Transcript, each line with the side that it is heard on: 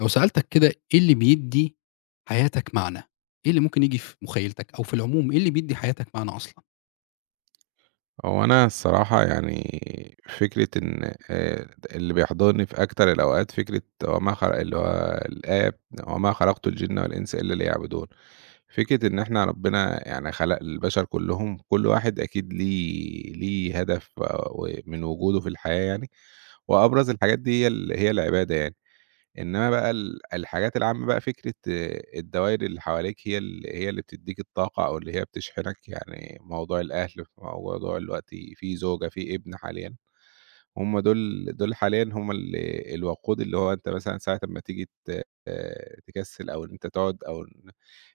left: لو سألتك كده إيه اللي بيدّي حياتك معنى؟ إيه اللي ممكن ييجي في مخيلتك أو في العموم إيه اللي بيدّي حياتك معنى أصلًا؟
right: هو أنا الصراحة، يعني فكرة إن اللي بيحضرني في أكتر الأوقات فكرة وما خ اللي هو الآية: "وما خلقت الجن والإنس إلا ليعبدون." فكرة إن إحنا ربنا يعني خلق البشر كلّهم، كل واحد أكيد ليه هدف ومن وجوده في الحياة يعني. وأبرز الحاجات دي هي العبادة يعني. إنما بقى الحاجات العامة بقى فكرة الدوائر اللي حواليك هي اللي بتدّيك الطاقة أو اللي هي بتشحنك، يعني موضوع الأهل، موضوع دلوقتي في زوجة، في ابن حاليًا. هم دول حاليًا هم الوقود، اللي هو أنت مثلًا ساعة أمّا تيجي تكسّل أو إن أنت تقعد أو ن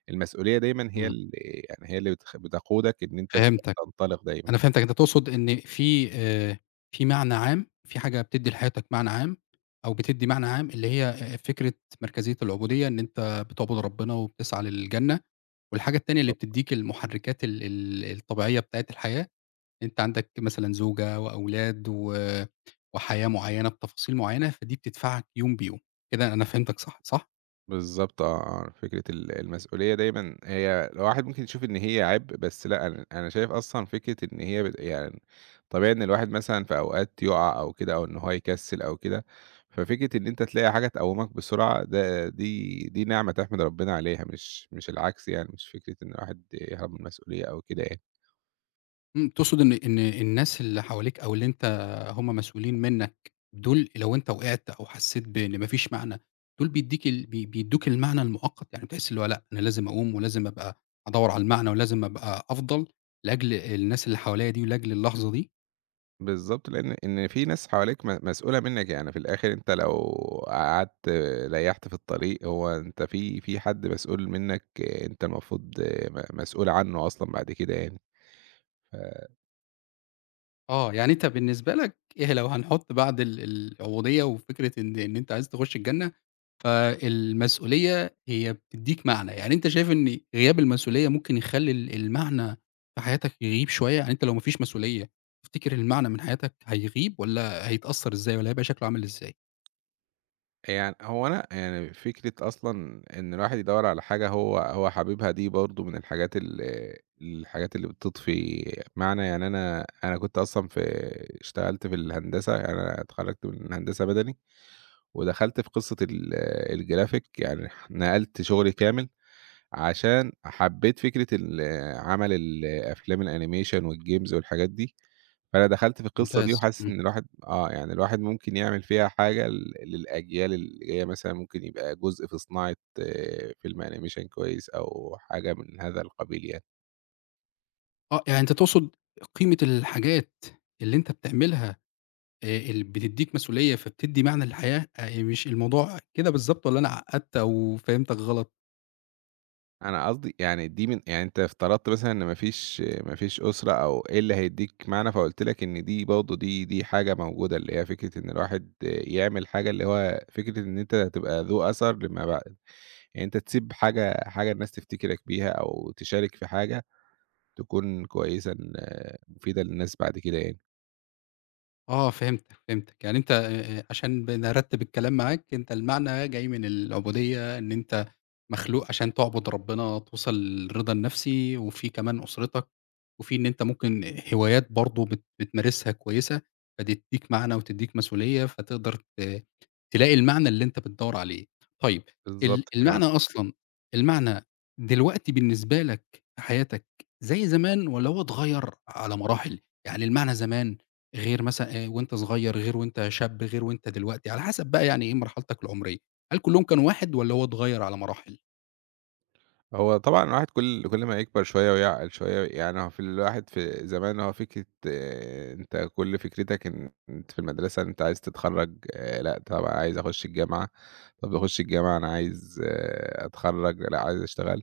right: المسؤولية دايمًا هي
left: إمم.
right: ال يعني هي اللي بتقودك إن أنت
left: فهمتك،
right: تنطلق دايمًا.
left: أنا فهمتك، أنت تقصد إن في في معنى عام، في حاجة بتدّي لحياتك معنى عام أو بتدّي معنى عام اللي هي فكرة مركزية العبودية، إن أنت بتعبد ربنا وبتسعى للجنة، والحاجة التانية اللي بتدّيك المحركات ال الطبيعية بتاعة الحياة أنت عندك مثلًا زوجة وأولاد و وحياة معيّنة بتفاصيل معيّنة، فدي بتدفعك يوم بيوم، كده أنا فهمتك صح، صح؟
right: بالضبط آه. فكرة المسؤولية دايمًا، هي الواحد ممكن يشوف إن هي عيب، بس لأ، أنا شايف أصلًا فكرة إن هي بت يعني طبيعي إن الواحد مثلًا في أوقات يُقع أو كده أو إن هو يكسِّل أو كده، ففكرة إن أنت تلاقي حاجة تقوّمك بسرعة، ده دي دي نعمة تحمد ربنا عليها، مش العكس يعني، مش فكرة إن الواحد يهرب من المسؤولية أو كده يعني.
left: إمم، تقصد إن الناس اللي حواليك أو اللي أنت هم مسؤولين منّك، دول لو أنت وقعت أو حسّيت بإن ما فيش معنى، دول بيدّيك ال بي بيدّوك المعنى المؤقت، يعني بتحس اللي هو لأ، أنا لازم أقوم ولازم أبقى أدوّر على المعنى ولازم أبقى أفضل لأجل الناس اللي حواليّا دي ولأجل اللحظة دي؟
right: بالضبط، لإن في ناس حواليك مسؤولة منّك، يعني في الآخر أنت لو قعدت ريّحت في الطريق، هو أنت في حد مسؤول منّك، أنت المفروض مسؤول عنّه أصلًا بعد كده يعني. ف
left: آه، يعني أنت بالنسبة لك إيه لو هنحُط بعد ال العبودية وفكرة إن أنت عايز تخُش الجنة، فالمسؤولية هي بتدّيك معنى، يعني أنت شايف إن غياب المسؤولية ممكن يخلّي ال المعنى في حياتك يغيب شوية، يعني أنت لو ما فيش مسؤولية تفتكر المعنى من حياتك هيغيب والّا هيتأثّر إزاي والّا هيبقى شكله عامل إزاي؟
right: يعني هو أنا، يعني فكرة أصلًا إن الواحد يدوّر على حاجة هو حاببها، دي برضه من الحاجات اللي بتطفي معنى، يعني أنا كنت أصلًا اشتغلت في الهندسة، يعني أنا اتخرّجت من هندسة مدني، ودخلت في قصة الجرافيك، يعني نقلت شغلي كامل عشان حبيت فكرة عمل الأفلام الأنيميشن والجيمز والحاجات دي. فأنا دخلت في القصة دي
left: ممتاز،
right: وحاسس
left: إمم.
right: إن الواحد، يعني الواحد ممكن يعمل فيها حاجة للأجيال اللي جاية، مثلًا ممكن يبقى جزء في صناعة فيلم أنيميشن كويس أو حاجة من هذا القبيل يعني.
left: آه، يعني أنت تقصد قيمة الحاجات اللي أنت بتعملها ال بتدّيك مسؤولية، فبتدّي معنى للحياة، مش الموضوع كده بالضبط والّا أنا عقّدت أو فهمتك غلط؟
right: أنا قصدي يعني دي من، يعني أنت افترضت مثلًا إن ما فيش أسرة أو إيه اللي هيدّيك معنى، فقُلت لك إن دي برضه دي حاجة موجودة، اللي هي فكرة إن الواحد يعمل حاجة، اللي هو فكرة إن أنت تبقى ذو أثر لمّا بع يعني أنت تسيب حاجة، الناس تفتكرك بيها، أو تشارك في حاجة تكون كويسة، إن مفيدة للناس بعد كده يعني.
left: آه فهمتك، فهمتك. يعني أنت عشان بنرتّب الكلام معاك، أنت المعنى جاي من العبودية، إن أنت مخلوق عشان تعبد ربنا، توصل للرضا النفسي، وفي كمان أسرتك، وفي إن أنت ممكن هوايات برضه بتمارسها كويسة، فتدّيك معنى وتدّيك مسؤولية، فتقدر تلاقي المعنى اللي أنت بتدوّر عليه. طيب ال
right: بالضبط كده، آه.
left: المعنى أصلًا المعنى دلوقتي بالنسبة لك في حياتك زي زمان والّا هو اتغيّر على مراحل؟ يعني المعنى زمان غير مثلًا وأنت صغير، غير وأنت شاب، غير وأنت دلوقتي، على حسب بقى يعني إيه مرحلتك العمرية، هل كلّهم كانوا واحد والّا هو اتغيّر على مراحل؟
right: هو طبعًا الواحد كل ما يكبر شوية ويعقل شوية، يعني هو في الواحد في زمان، هو فكرة أنت كل فكرتك إن أنت في المدرسة أنت عايز تتخرّج. لأ طب أنا عايز أخش الجامعة، طب أخش الجامعة أنا عايز أتخرّج، لأ عايز أشتغل.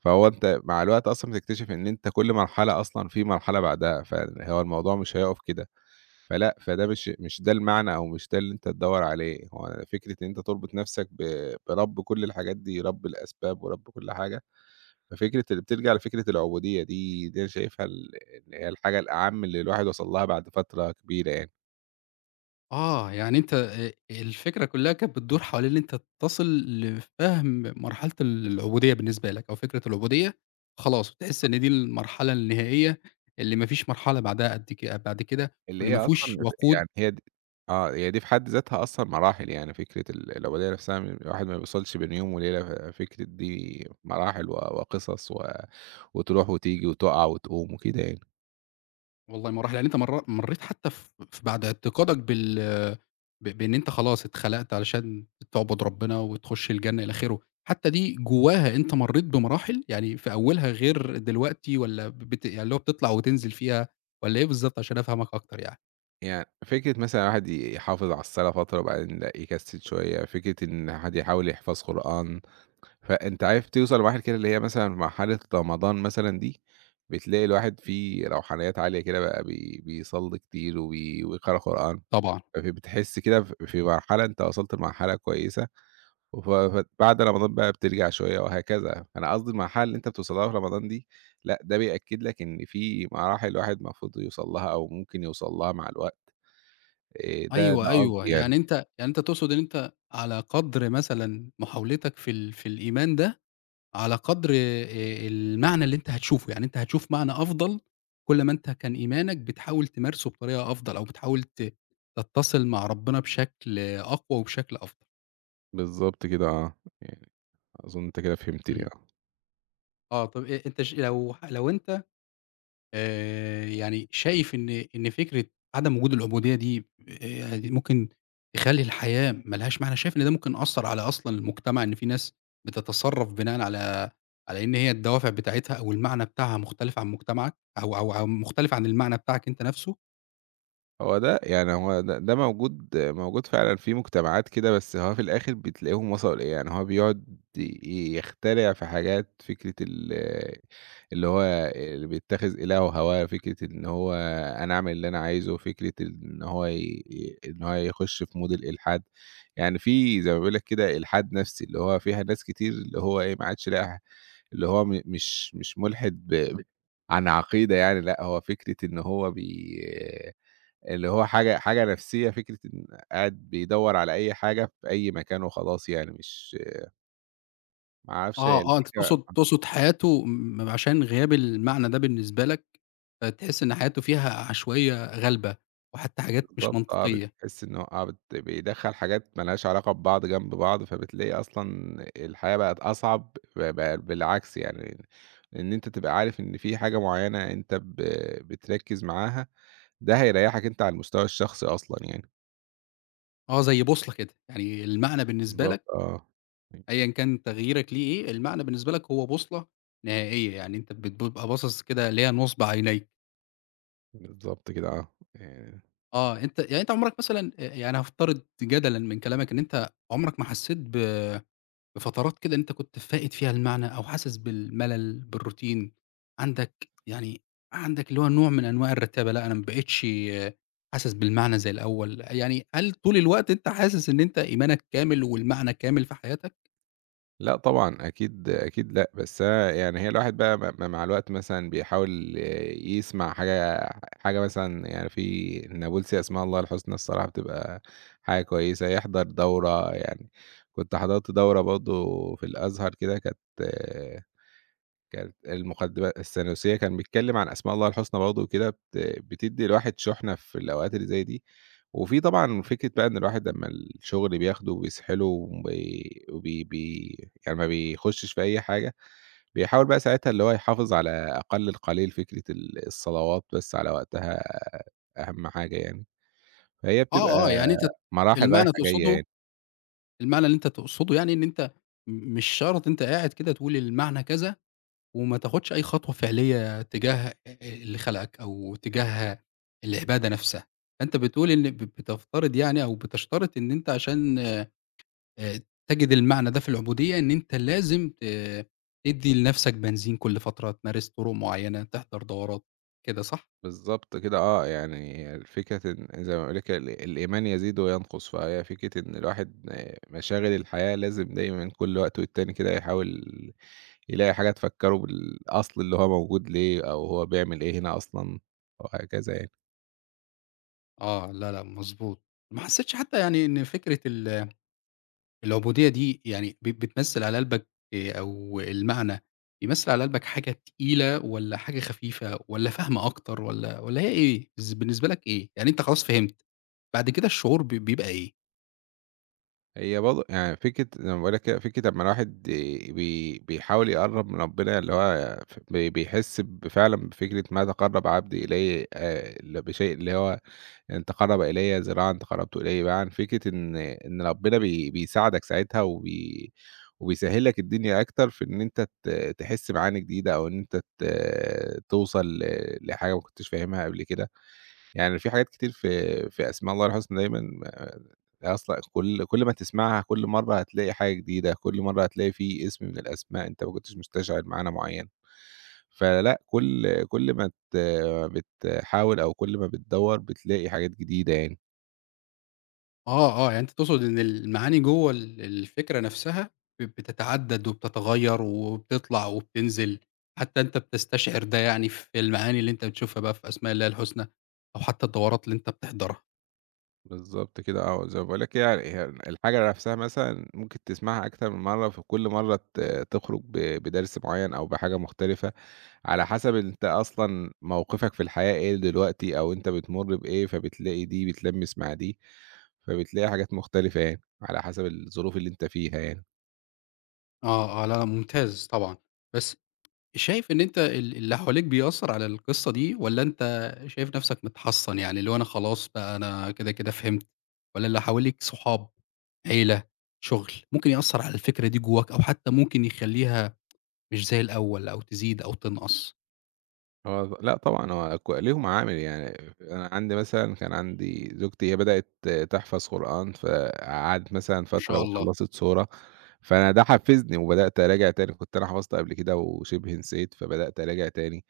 right: فهو أنت مع الوقت أصلًا بتكتشف إن أنت كل مرحلة أصلًا في مرحلة بعدها، فهو الموضوع مش هيقف كده، فلأ، فده مش ده المعنى أو مش ده اللي أنت تدوّر عليه. هو فكرة إن أنت تربط نفسك برب كل الحاجات دي، رب الأسباب ورب كل حاجة. ففكرة اللي بترجع لفكرة العبودية دي، دي أنا شايفها إن هي الحاجة الأعم اللي الواحد وصل لها بعد فترة كبيرة يعني.
left: آه، يعني أنت الفكرة كلّها كانت بتدور حوالين إن أنت تصل لفهم مرحلة ال العبودية بالنسبة لك أو فكرة العبودية، خلاص وتحس إن دي المرحلة النهائية اللي ما فيش مرحلة بعدها قد ك بعد كده،
right: اللي
left: وإن
right: هي
left: ما فيهوش
right: أصلًا
left: وقود.
right: يعني هي هي دي في حد ذاتها أصلًا مراحل، يعني فكرة العبودية نفسها، الواحد ما بيوصلش بين يوم وليلة، ففكرة دي مراحل وقصص وتروح وتيجي وتقع وتقوم وكده يعني.
left: والله مراحل، يعني أنت مرّيت حتى ف ف بعد اعتقادك ب بإن أنت خلاص اتخلقت علشان تعبد ربنا وتخش الجنة إلى آخره، حتى دي جواها أنت مرّيت بمراحل؟ يعني في أولها غير دلوقتي والّا ب بت يعني اللي هو بتطلع وتنزل فيها والّا إيه بالضبط عشان أفهمك أكتر يعني؟
right: يعني فكرة مثلًا الواحد يحافظ على الصلاة فترة وبعدين لأ يكسل شوية، فكرة إن الواحد يحاول يحفظ قرآن. فأنت عارف توصل لمراحل كده اللي هي مثلًا مرحلة رمضان مثلًا دي، بتلاقي الواحد فيه روحانيات عالية كده بقى بيصلّي كتير ويقرأ قرآن،
left: طبعًا.
right: فبتحس كده، في مرحلة أنت وصلت لمرحلة كويسة. فبعد رمضان بقى بترجع شوية وهكذا. فأنا قصدي المرحلة اللي أنت بتوصل لها في رمضان دي، لأ ده بيأكد لك إن في مراحل الواحد المفروض يوصل لها أو ممكن يوصل لها مع الوقت. ده
left: أيوه،
right: قصدي
left: أيوه.
right: يعني.
left: يعني أنت تقصد إن أنت على قدر مثلًا محاولتك في في الإيمان ده على قدر المعنى اللي أنت هتشوفه، يعني أنت هتشوف معنى أفضل كل ما أنت كان إيمانك بتحاول تمارسه بطريقة أفضل، أو بتحاول تتصل مع ربنا بشكل أقوى وبشكل أفضل.
right: بالضبط كده آه، يعني أظن أنت كده فهمتني.
left: إمم. آه، طب أ أنت ش لو ح لو أنت يعني شايف إن فكرة عدم وجود العبودية دي ممكن تخلّي الحياة ما لهاش معنى، شايف إن ده ممكن أثّر على أصلًا المجتمع، إن في ناس بتتصرّف بناءً على إن هي الدوافع بتاعتها أو المعنى بتاعها مختلف عن مجتمعك أو أو مختلف عن المعنى بتاعك أنت نَفْسه؟
right: هو ده يعني، هو ده موجود موجود فعلًا في مجتمعات كده، بس هو في الآخر بتلاقيهم وصلوا لإيه، يعني هو بيقعد يخترع في حاجات، فكرة ال اللي هو اللي بيتخذ إلهه هواه، فكرة إن هو أنا أعمل اللي أنا عايزه، فكرة إن هو ي ي إن هو يخش في مود الإلحاد، يعني في زي ما بيقول لك كده إلحاد نفسي، اللي هو فيها ناس كتير، اللي هو إيه، ما عادش لاقي، اللي هو م مش مش ملحد عن عقيدة يعني، لأ، هو فكرة إن هو بي اللي هو حاجة نفسيّة، فكرة إن قاعد بيدوّر على أي حاجة في أي مكان وخلاص يعني، مش، ما أعرفش هي
left: آه، آه، أنت
right: الفكرة.
left: تقصد حياته م عشان غياب المعنى ده بالنسبة لك، فتحس إن حياته فيها عشوائية غالبة وحتى حاجات مش
right: بالضبط آه،
left: منطقية.
right: بتحس إنه بيدخّل حاجات ما لهاش علاقة ببعض جنب بعض، فبتلاقي أصلًا الحياة بقت أصعب، ب ب بالعكس يعني، إن أنت تبقى عارف إن في حاجة معيّنة أنت بتركّز معاها، ده هيريّحك أنت على المستوى الشخصي أصلًا يعني.
left: آه زي بوصلة كده، يعني المعنى بالنسبة
right: بالضبط
left: لك
right: آه.
left: أيًا كان تغييرك ليه إيه، المعنى بالنسبة لك هو بوصلة نهائية، يعني أنت بتبقى باصص كده اللي هي نُصب عينيك.
right: بالضبط كده آه، يعني
left: آه، أنت يعني أنت عمرك مثلًا يعني هافترض جدلًا من كلامك إن أنت عمرك ما حسيت بفترات كده إن أنت كنت فاقد فيها المعنى أو حاسس بالملل، بالروتين، عندك اللي هو نوع من أنواع الرتابة، لأ أنا ما بقيتش حاسس بالمعنى زي الأول، يعني هل طول الوقت أنت حاسس إن أنت إيمانك كامل والمعنى كامل في حياتك؟
right: لأ طبعًا، أكيد أكيد لأ، بس أنا يعني، هي الواحد بقى م م مع الوقت مثلًا بيحاول يسمع حاجة، مثلًا يعني في النابلسي أسماء الله الحسنى الصراحة بتبقى حاجة كويسة. يحضر دورة يعني، كنت حضرت دورة برضه في الأزهر كده كانت، المقدمة الثانوسية كان بيتكلّم عن أسماء الله الحسنى برضه، وكده بتدّي الواحد شُحنة في الأوقات اللي زي دي. وفي طبعًا فكرة بقى إن الواحد لمّا الشغل بياخده وبيسحله وبي وبي بي يعني ما بيخشش في أي حاجة، بيحاول بقى ساعتها اللي هو يحافظ على أقل القليل، فكرة الصلوات بس على وقتها أهم حاجة يعني. فهي بتبقى
left: آه، آه، يعني أنت
right: مراحل
left: المعنى
right: رايحة جاية
left: تقصده
right: يعني.
left: المعنى اللي أنت تقصده يعني إن أنت مش شرط أنت قاعد كده تقول المعنى كذا، وما تاخدش أي خطوة فعلية تجاه اللي خلقك أو تجاه العبادة نفسها. فأنت بتقول إن بتفترض يعني أو بتشترط إن أنت عشان تجد المعنى ده في العبودية، إن أنت لازم تدّي لنفسك بنزين كل فترة، تمارس طرق معيّنة، تحضر دورات، كده صح؟
right: بالضبط كده آه، يعني الفكرة إن زي ما باقول لِك الإيمان يزيد وينقص، فهي فكرة إن الواحد، مشاغل الحياة لازم دايمًا كل وقت والتاني كده يحاول يلاقي حاجة تفكّره بالأصل اللي هو موجود ليه أو هو بيعمل إيه هنا أصلًا، وهكذا يعني.
left: آه، لا، لأ، مضبوط. ما حسيتش حتى يعني إن فكرة ال العبودية دي يعني بتمثّل على قلبك أو المعنى بيمثّل على قلبك حاجة تقيلة والّا حاجة خفيفة والّا فهم أكتر والّا هي إيه؟ بالنسبة لك إيه؟ يعني أنت خلاص فهمت، بعد كده الشعور بيبقى إيه؟
right: هي برضه يعني فكرة زي ما باقول لِك كده، فكرة أمّا الواحد ي- بي بيحاول يقرّب من ربنا، اللي هو ف بي بيحس فعلًا بفكرة "ما تقرّب عبدي إلي" بشيء اللي هو، يعني أنت "قرّب إليَّ ذراعًا تقرّبت إليه باعًا"، فكرة إن ربنا بيساعدك ساعتها وبيسهّل لك الدنيا أكتر في إن أنت تحس معاني جديدة، أو إن أنت توصل لحاجة ما كنتش فاهمها قبل كده. يعني في حاجات كتير في أسماء الله الحسنى دايمًا أصلًا، كل ما تسمعها كل مرّة هتلاقي حاجة جديدة، كل مرّة هتلاقي في اسم من الأسماء أنت ما كنتش مستشعر معنى معيّن. فلأ، كل ما بتحاول، أو كل ما بتدوّر بتلاقي حاجات جديدة يعني.
left: آه، آه، يعني أنت تقصد إن المعاني جوّه ال الفكرة نفسها بتتعدّد وبتتغيّر وبتطلع وبتنزل، حتى أنت بتستشعر ده يعني في المعاني اللي أنت بتشوفها بقى في أسماء الله الحسنى أو حتى الدورات اللي أنت بتحضرها.
right: بالضبط كده آه، زي ما باقول لك هي الحاجة نفسها مثلًا ممكن تسمعها أكتر من مرّة، فكل مرّة تخرج بدرس معيّن أو بحاجة مختلفة، على حسب أنت أصلًا موقفك في الحياة إيه دلوقتي أو أنت بتمُر بإيه، فبتلاقي دي بتلمّس مع دي، فبتلاقي حاجات مختلفة يعني، على حسب الظروف اللي أنت فيها يعني.
left: آه، آه، لا، لأ ممتاز طبعًا. بس شايف إن أنت اللي حواليك بيأثّر على القصة دي والّا أنت شايف نَفْسك متحصّن، يعني اللي هو أنا خلاص بقى أنا كده، كده فهمت والّا اللي حواليك صحاب، عيلة، شُغل، ممكن يأثّر على الفكرة دي جوّاك أو حتّى ممكن يخلّيها مش زي الأول أو تزيد أو تنقص؟
right: هو لأ طبعًا، هو ليهم عامل يعني. أنا عندي مثلًا كان عندي زوجتي هي بدأت تحفظ قرآن، فقعدت مثلًا
left: ما
right: فترة
left: شاء الله.
right: وخلّصت سورة، فأنا ده حفّزني وبدأت أراجع تاني، كنت أنا حفظت قبل كده وشِبه نسيت، فبدأت أراجع تاني.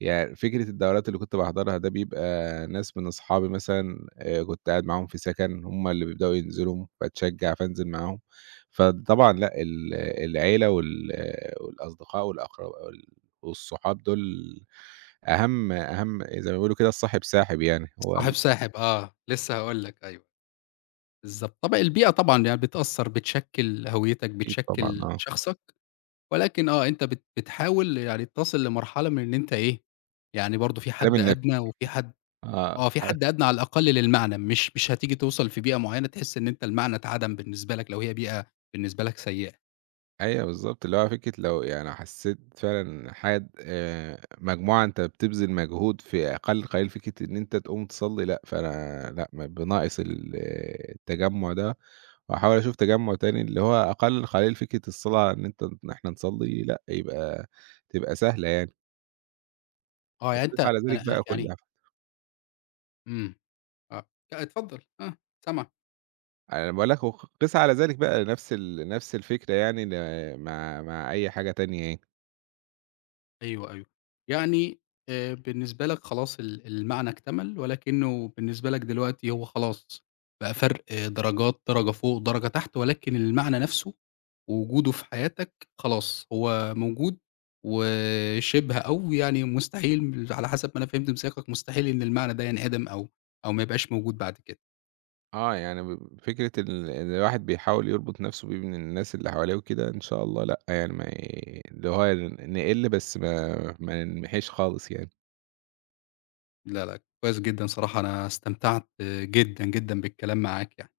right: يعني فكرة الدورات اللي كنت باحضرها، ده بيبقى ناس من أصحابي مثلًا كنت قاعد معاهم في سَكَن، هم اللي بيبدأوا ينزلوا، فاتشجّع فانزل معاهم. فطبعًا لأ، العيلة والأصدقاء والأقرب والصحاب دول أهَم أهَم، زي ما بيقولوا كده "الصاحب ساحب" يعني، هو
left: الصاحب
right: ال
left: ساحب آه، لسه هاقول لك أيوه، بالضبط. طبع البيئة طبعًا يعني بتأثّر، بتشكِّل هويتك،
right: أكيد طبعًا
left: بتشكِّل
right: آه،
left: شخصك. ولكن آه، أنت بتحاول يعني تصل لمرحلة من إن أنت إيه، يعني برضه في
right: سلام
left: حد
right: النفْس
left: أدنى وفي حد
right: آه.
left: آه، في حد أدنى على الأقل للمعنى، مش هتيجي توصل في بيئة معيّنة تحس إن أنت المعنى اتعدم بالنسبة لك لو هي بيئة بالنسبة لك سيئة.
right: أيوه بالضبط، اللي هو فكرة لو يعني حسّيت فعلًا حد، مجموعة أنت بتبذل مجهود في أقل قليل فكرة إن أنت تقوم تصلّي لأ، فأنا لأ، ما بناقص التجمُّع ده، وهاحاول أشوف تجمُّع تاني اللي هو أقل قليل فكرة الصلاة، إن إحنا نصلّي لأ، يبقى تبقى سهلة يعني.
left: آه، يعني
right: وقِس
left: أنت
right: على
left: أنا
right: ذلك
left: أ
right: بقى كل
left: يعني
right: حاجه.
left: إمم، آه، لأ اتفضل، آه، سامعك.
right: أنا باقول لك، قِس على ذلك بقى، نفس الفكرة يعني، مع أي حاجة تانية يعني.
left: أيوه، أيوه. يعني بالنسبة لك خلاص ال المعنى اكتمل، ولكنه بالنسبة لك دلوقتي هو خلاص بقى فرق آه، درجات، درجة فوق، درجة تحت، ولكن المعنى نفسه ووجوده في حياتك خلاص هو موجود، وشِبه أو يعني مستحيل على حسب ما أنا فهمت من سياقك، مستحيل إن المعنى ده ينعدم أو ما يبقاش موجود بعد كده.
right: آه، يعني فكرة إن الواحد بيحاول يربط نَفْسه بين الناس اللي حواليه وكده، إن شاء الله لأ، يعني ما ي اللي هو نقِل بس، ما ننمحيش خالص يعني.
left: لا، لا، كويس جدًا صراحة أنا استمتعت آه، جدًا، جدًا بالكلام معاك يعني.